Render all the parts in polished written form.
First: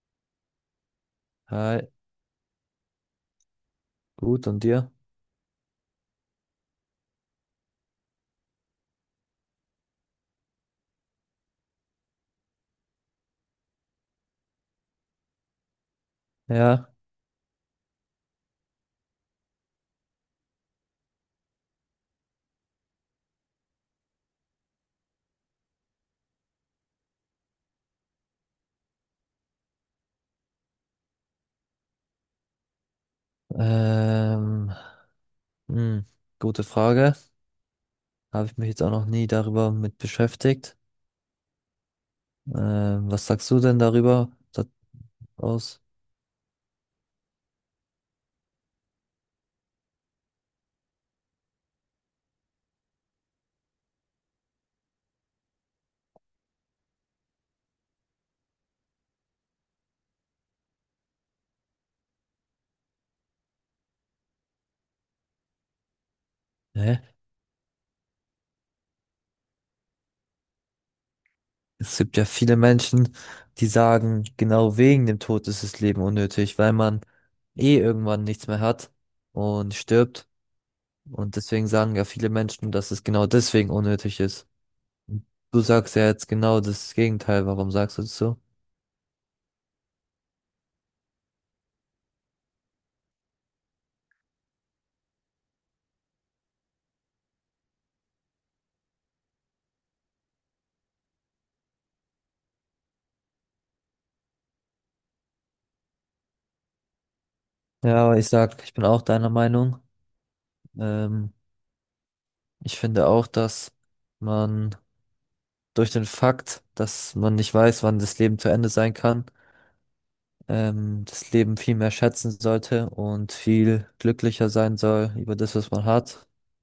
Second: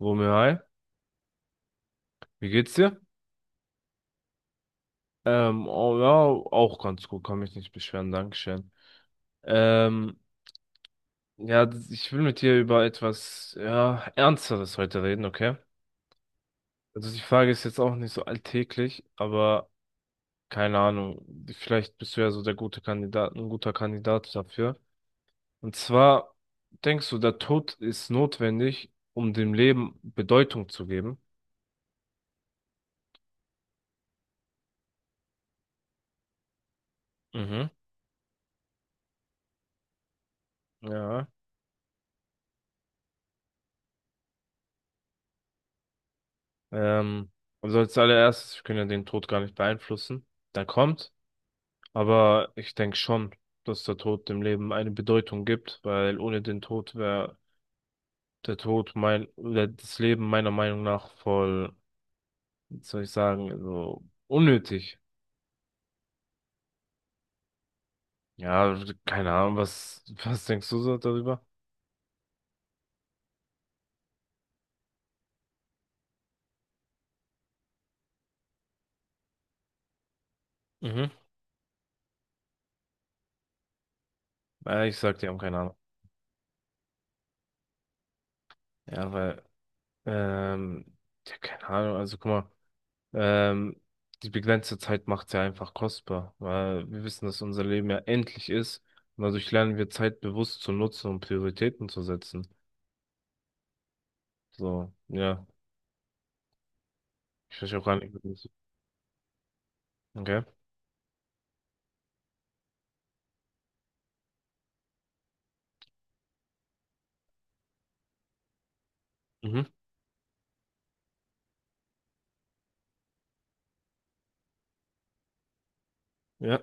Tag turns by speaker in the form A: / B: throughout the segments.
A: Romeo, hi,
B: Hi,
A: wie geht's dir?
B: gut, und dir?
A: Oh, ja, auch ganz gut, kann mich nicht beschweren, Dankeschön. Ähm, ja, ich will mit dir über etwas, ja, Ernsteres heute reden, okay?
B: Ja,
A: Also die Frage ist jetzt auch nicht so alltäglich, aber keine Ahnung, vielleicht bist du ja so ein guter Kandidat dafür. Und zwar, denkst du, der Tod ist notwendig, um dem Leben Bedeutung zu geben?
B: ähm, hm, gute Frage.
A: Mhm.
B: Habe ich mich jetzt auch noch nie darüber mit beschäftigt.
A: Ja.
B: Was sagst du denn darüber da aus?
A: Ähm, also als allererstes, wir können ja den Tod gar nicht beeinflussen. Der kommt. Aber ich denke schon, dass der Tod dem Leben eine Bedeutung gibt, weil ohne den Tod wäre der Tod mein, oder das Leben meiner Meinung nach voll, wie soll ich sagen, also unnötig.
B: Hä?
A: Ja, keine Ahnung, was denkst du so darüber?
B: Es gibt ja viele Menschen, die sagen, genau wegen dem Tod ist das Leben unnötig, weil man eh irgendwann nichts mehr hat und stirbt.
A: Mhm.
B: Und deswegen sagen ja viele Menschen, dass es genau deswegen unnötig ist.
A: Ich sag, die haben keine
B: Du
A: Ahnung.
B: sagst ja jetzt genau das Gegenteil. Warum sagst du das so?
A: Ja, weil, ähm, ja, keine Ahnung, also guck mal. Ähm, die begrenzte Zeit macht ja einfach kostbar, weil wir wissen, dass unser Leben ja endlich ist. Und dadurch lernen wir Zeit bewusst zu nutzen und Prioritäten zu setzen. So, ja. Ich verstehe auch gar
B: Ja,
A: nicht,
B: aber ich sag, ich bin auch deiner Meinung.
A: okay.
B: Ähm, Ich finde auch, dass man durch den Fakt, dass man nicht weiß, wann das Leben zu Ende sein kann,
A: Mhm.
B: das Leben viel mehr schätzen sollte und viel glücklicher sein soll über das, was man hat
A: Ja.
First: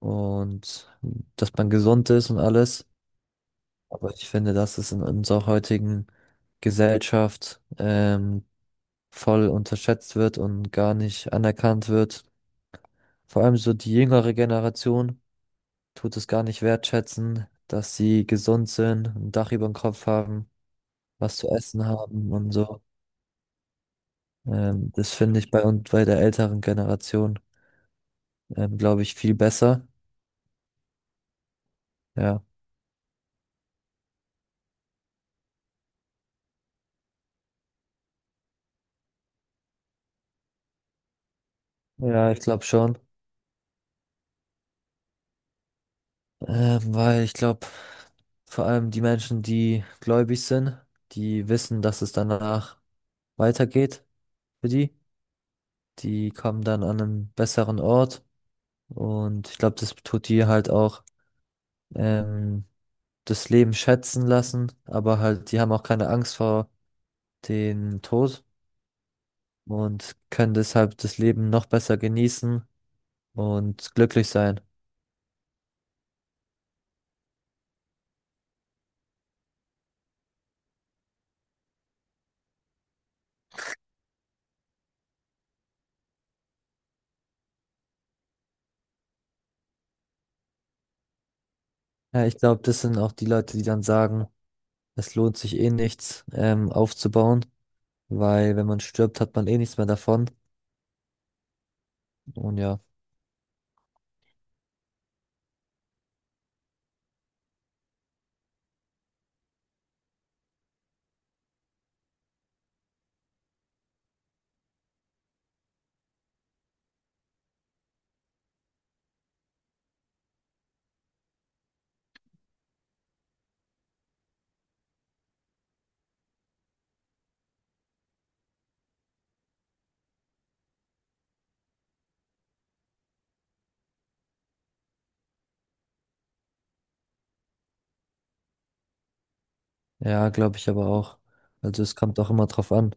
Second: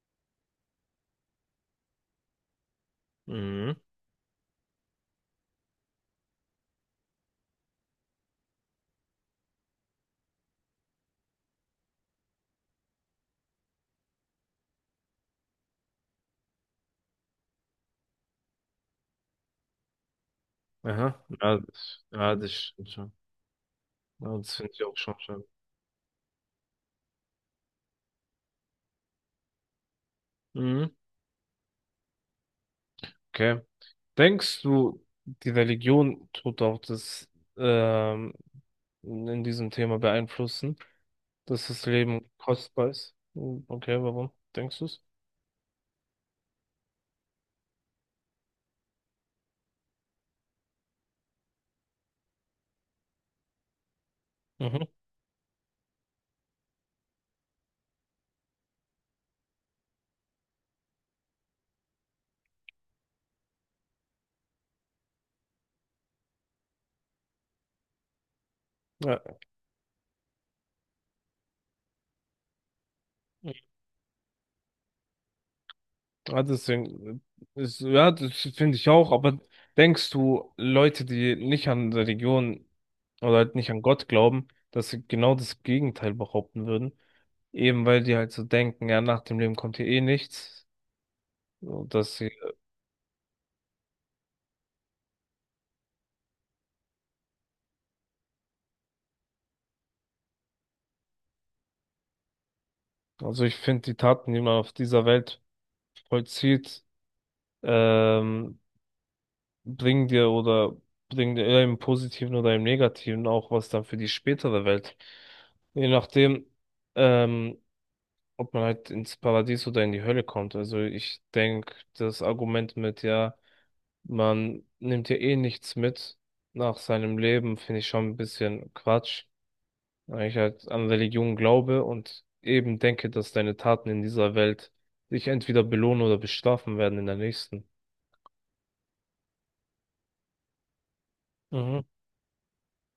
B: und dass man gesund ist und alles.
A: Mhm.
B: Aber ich finde, dass es in unserer heutigen Gesellschaft voll unterschätzt wird und gar nicht anerkannt wird. Vor allem so die jüngere Generation tut es gar nicht wertschätzen, dass sie gesund sind, ein Dach über dem Kopf haben,
A: Aha.
B: was zu essen haben
A: Ja, das
B: und so.
A: stimmt schon. Ja, das finde ich auch
B: Das
A: schon
B: finde
A: schön.
B: ich bei uns bei der älteren Generation, glaube ich, viel besser.
A: Mhm.
B: Ja,
A: Okay. Denkst du, die Religion tut auch das ähm, in diesem Thema beeinflussen? Dass das Leben
B: ja, ich glaube
A: kostbar
B: schon,
A: ist. Hm, okay, warum denkst du es?
B: weil ich glaube, vor allem die Menschen, die gläubig sind, die wissen, dass es danach weitergeht für
A: Mhm.
B: die. Die kommen dann an einen besseren Ort und ich glaube, das tut die halt auch. Ähm, Das Leben schätzen lassen, aber halt, die haben auch keine Angst vor dem Tod
A: Ja,
B: und können deshalb das Leben noch besser genießen und glücklich sein.
A: ja, deswegen, ist, ja, das finde ich auch, aber denkst du, Leute, die nicht an Religion oder halt nicht an Gott glauben, dass sie genau das Gegenteil behaupten würden? Eben weil die halt so denken, ja, nach dem Leben kommt hier eh nichts. Und dass
B: Ja,
A: sie,
B: ich glaube, das sind auch die Leute, die dann sagen, es lohnt sich eh nichts, aufzubauen, weil wenn man stirbt, hat man eh nichts mehr davon. Und ja,
A: also ich finde die Taten, die man auf dieser Welt vollzieht, ähm, bringen dir oder bringen dir eher im Positiven oder im Negativen auch was dann für die spätere Welt. Je nachdem, ähm, ob man halt ins Paradies oder in die Hölle kommt. Also ich denke, das Argument mit, ja, man nimmt ja eh nichts mit nach seinem Leben, finde ich schon ein bisschen Quatsch. Weil ich halt an Religion glaube und eben denke, dass deine Taten in dieser Welt dich entweder belohnen oder bestrafen werden in der nächsten.
B: ja, glaube ich aber auch. Also
A: Mhm.
B: es kommt auch immer drauf an,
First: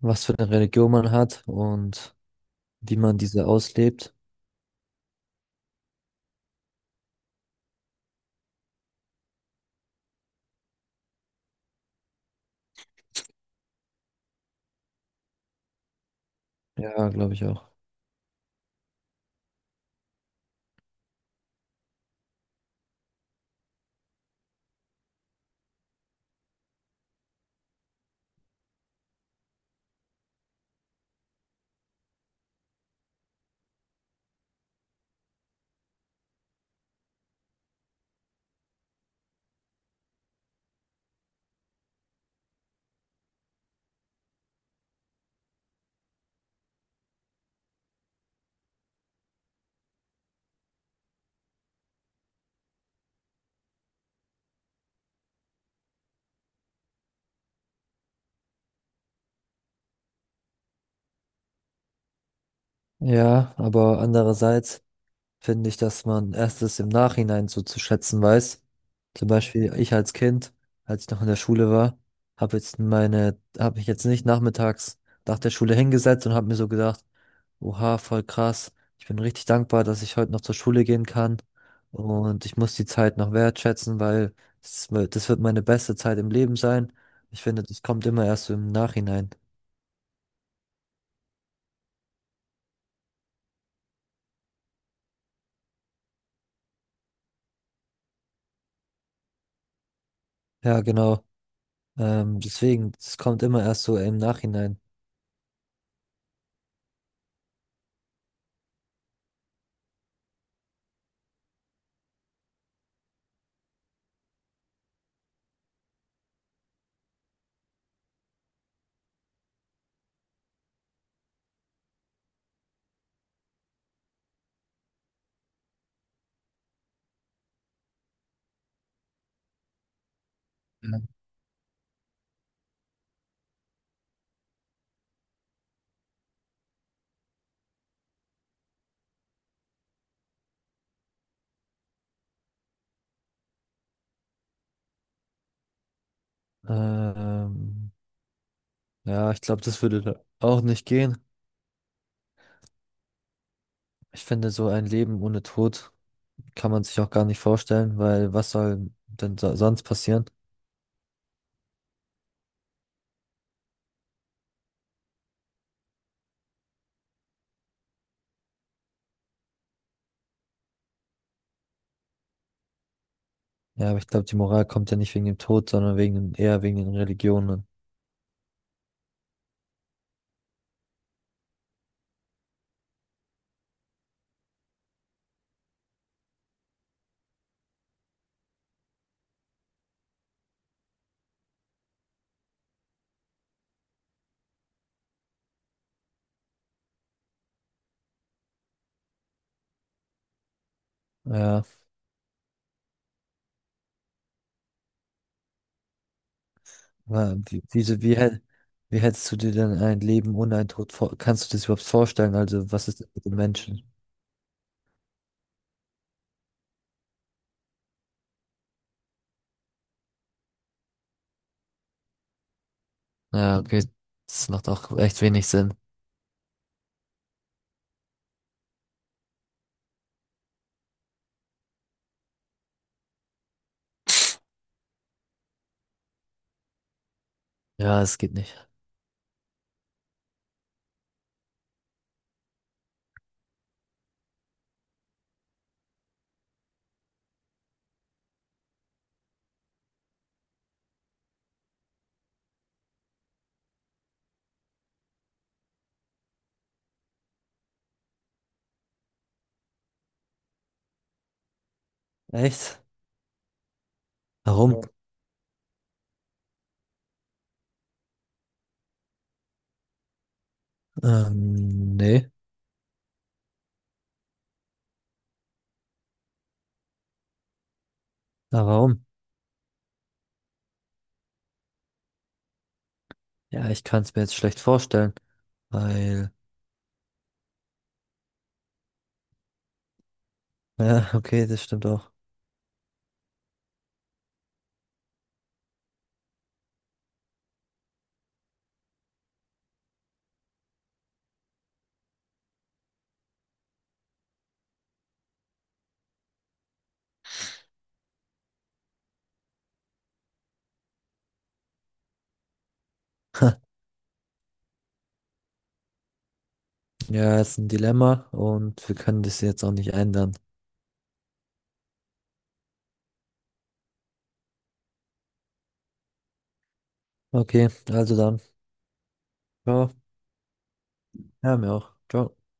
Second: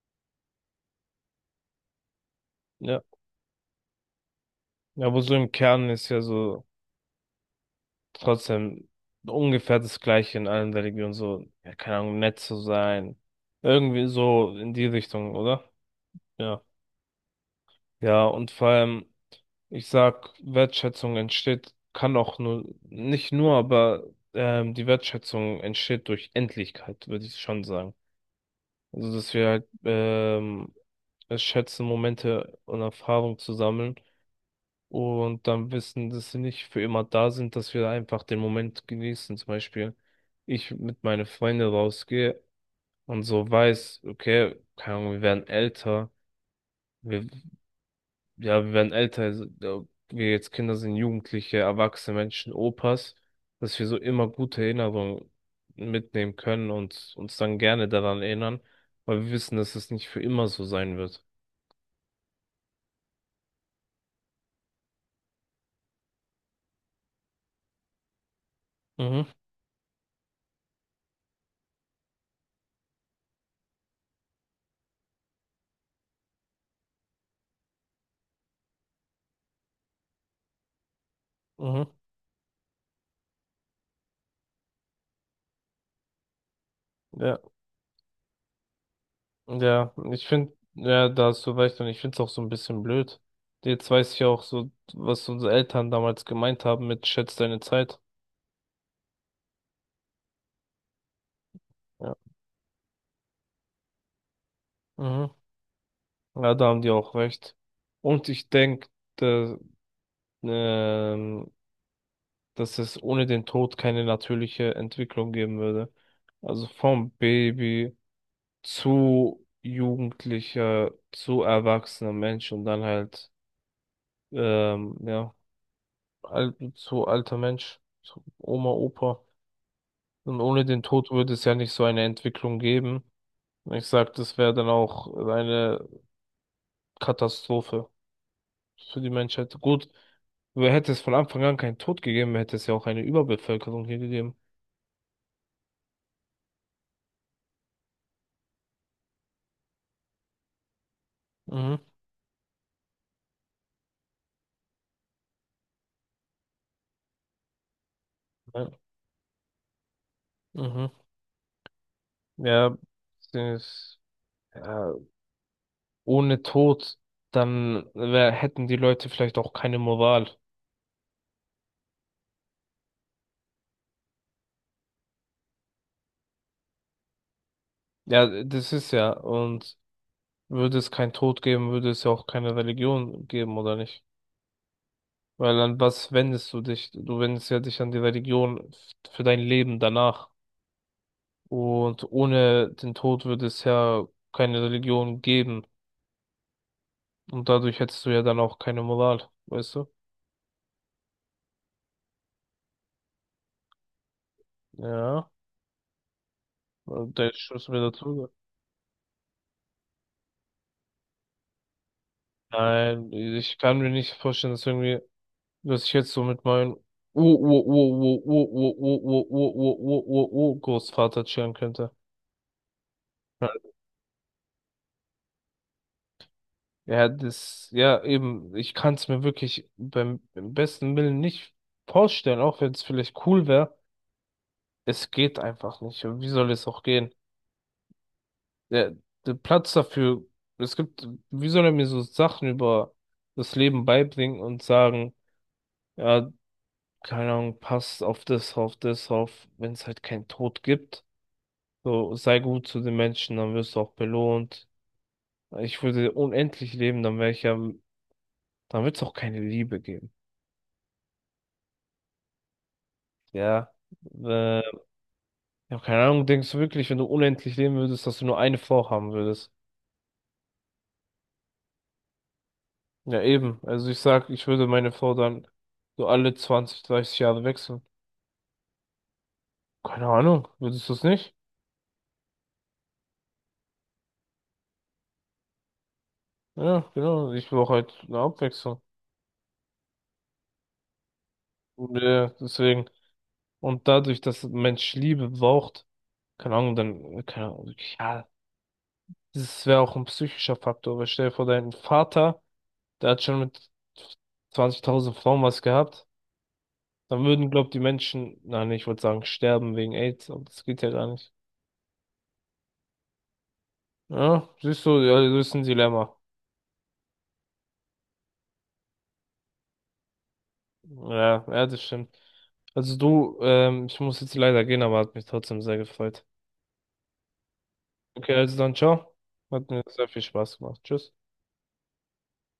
B: was für eine Religion man hat und wie
A: Ja.
B: man diese auslebt.
A: Ja, aber so im Kern ist ja so trotzdem ungefähr das Gleiche in allen Religionen, so, ja, keine Ahnung, nett zu sein. Irgendwie so in die Richtung, oder? Ja.
B: Ja, glaube ich auch.
A: Ja, und vor allem, ich sag, Wertschätzung entsteht, kann auch nur, nicht nur, aber die Wertschätzung entsteht durch Endlichkeit, würde ich schon sagen. Also, dass wir halt es schätzen, Momente und Erfahrung zu sammeln und dann wissen, dass sie nicht für immer da sind, dass wir einfach den Moment genießen. Zum Beispiel, ich mit meinen Freunden rausgehe und so weiß, okay, keine Ahnung, wir werden älter, wir, ja, wir werden älter, also, ja, wir jetzt Kinder sind, Jugendliche, erwachsene Menschen, Opas, dass wir so immer gute Erinnerungen mitnehmen können und uns dann gerne daran erinnern, weil wir wissen, dass es nicht für immer so sein wird.
B: Ja, aber andererseits finde ich, dass man erstes im Nachhinein so zu schätzen weiß.
A: Mhm,
B: Zum Beispiel ich als Kind, als ich noch in der Schule war, habe jetzt meine, habe ich jetzt nicht nachmittags nach der Schule hingesetzt und habe mir so gedacht, oha, voll krass, ich bin richtig dankbar, dass ich heute noch zur Schule gehen kann
A: mhm,
B: und ich muss die Zeit noch wertschätzen, weil das wird meine beste Zeit im Leben sein.
A: ja.
B: Ich finde, das kommt immer erst so im Nachhinein.
A: Ja, ich finde, ja, da hast du recht und ich finde es auch so ein bisschen blöd. Jetzt weiß ich ja auch so, was unsere Eltern damals gemeint haben mit schätz deine Zeit.
B: Ja, genau.
A: Ja.
B: Deswegen, das kommt immer erst so im Nachhinein.
A: Mhm. Ja, da haben die auch recht. Und ich denke, da, ähm, dass es ohne den Tod keine natürliche Entwicklung geben würde. Also vom Baby zu Jugendlicher, zu erwachsener Mensch und dann halt, ähm, ja, al zu alter Mensch, zu Oma, Opa. Und ohne den Tod würde es ja nicht so eine Entwicklung geben. Und ich sag, das wäre dann auch eine Katastrophe für die Menschheit. Gut, hätte es von Anfang an keinen Tod gegeben, hätte es ja auch eine Überbevölkerung hier gegeben.
B: Ähm, Ja, ich glaube, das würde da auch nicht gehen.
A: Mhm.
B: Ich finde, so ein Leben ohne Tod kann man sich auch gar nicht vorstellen, weil was
A: Ja,
B: soll denn so sonst passieren?
A: mhm. Ja, das, ja, ohne Tod, dann wär, hätten die Leute vielleicht auch keine Moral.
B: Ja, aber ich glaube, die Moral kommt ja nicht wegen dem Tod, sondern wegen, eher wegen den Religionen.
A: Ja, das ist ja. Und würde es keinen Tod geben, würde es ja auch keine Religion geben, oder nicht? Weil an was wendest du dich? Du wendest ja dich an die Religion für dein Leben danach. Und ohne den Tod würde es ja keine Religion geben. Und dadurch hättest du ja dann auch keine Moral, weißt du?
B: Ja,
A: Ja, und der
B: weil
A: Schuss mir dazu.
B: wie hättest du dir denn ein Leben ohne einen Tod vor, kannst du das überhaupt vorstellen? Also, was ist denn
A: Nein,
B: mit den
A: ich kann
B: Menschen?
A: mir nicht vorstellen, dass irgendwie, dass ich jetzt so mit meinem Ur-Ur-Ur-Ur-Ur-Ur-Ur-Ur-Ur-Ur-Ur-Ur-Großvater chillen könnte.
B: Ja, okay, das macht auch echt wenig Sinn.
A: Ja, das, ja, eben, ich kann es mir wirklich beim besten Willen nicht vorstellen, auch wenn es vielleicht cool wäre. Es geht einfach nicht. Und wie soll es auch gehen?
B: Ja, es geht nicht.
A: Der, der Platz dafür, es gibt, wie soll er mir so Sachen über das Leben beibringen und sagen, ja, keine Ahnung, passt auf auf, wenn es halt keinen Tod gibt. So, sei gut zu den Menschen, dann wirst du auch belohnt. Ich würde unendlich leben, dann wäre ich ja, dann wird es auch keine Liebe geben.
B: Echt?
A: Ja. Äh,
B: Warum?
A: ja, keine Ahnung, denkst du wirklich, wenn du unendlich leben würdest, dass du nur eine Frau haben würdest?
B: Ja. Nee,
A: Ja, eben. Also ich sag, ich würde meine Frau dann so alle 20, 30 Jahre wechseln.
B: aber warum?
A: Keine Ahnung, würdest du es nicht?
B: Ja, ich kann es mir jetzt schlecht vorstellen. Weil,
A: Ja, genau. Ich brauche halt eine Abwechslung.
B: ja, okay, das stimmt
A: Und,
B: auch.
A: deswegen. Und dadurch, dass ein Mensch Liebe braucht, keine Ahnung, dann, keine Ahnung, ja, das wäre auch ein psychischer Faktor. Weil stell dir vor, dein Vater, der hat schon mit 20.000 Frauen was gehabt. Dann würden, glaub, die Menschen, nein ich wollte sagen, sterben wegen AIDS, aber das geht ja gar nicht. Ja, siehst du, ja, das ist ein Dilemma.
B: Ja, ist ein Dilemma und wir können das jetzt auch nicht ändern.
A: Ja, ja, das stimmt. Also du, ich muss jetzt leider gehen, aber hat mich trotzdem sehr gefreut.
B: Okay, also
A: Okay,
B: dann.
A: also dann ciao. Hat mir
B: Ja,
A: sehr viel Spaß gemacht. Tschüss.
B: ja, mir auch. Ciao.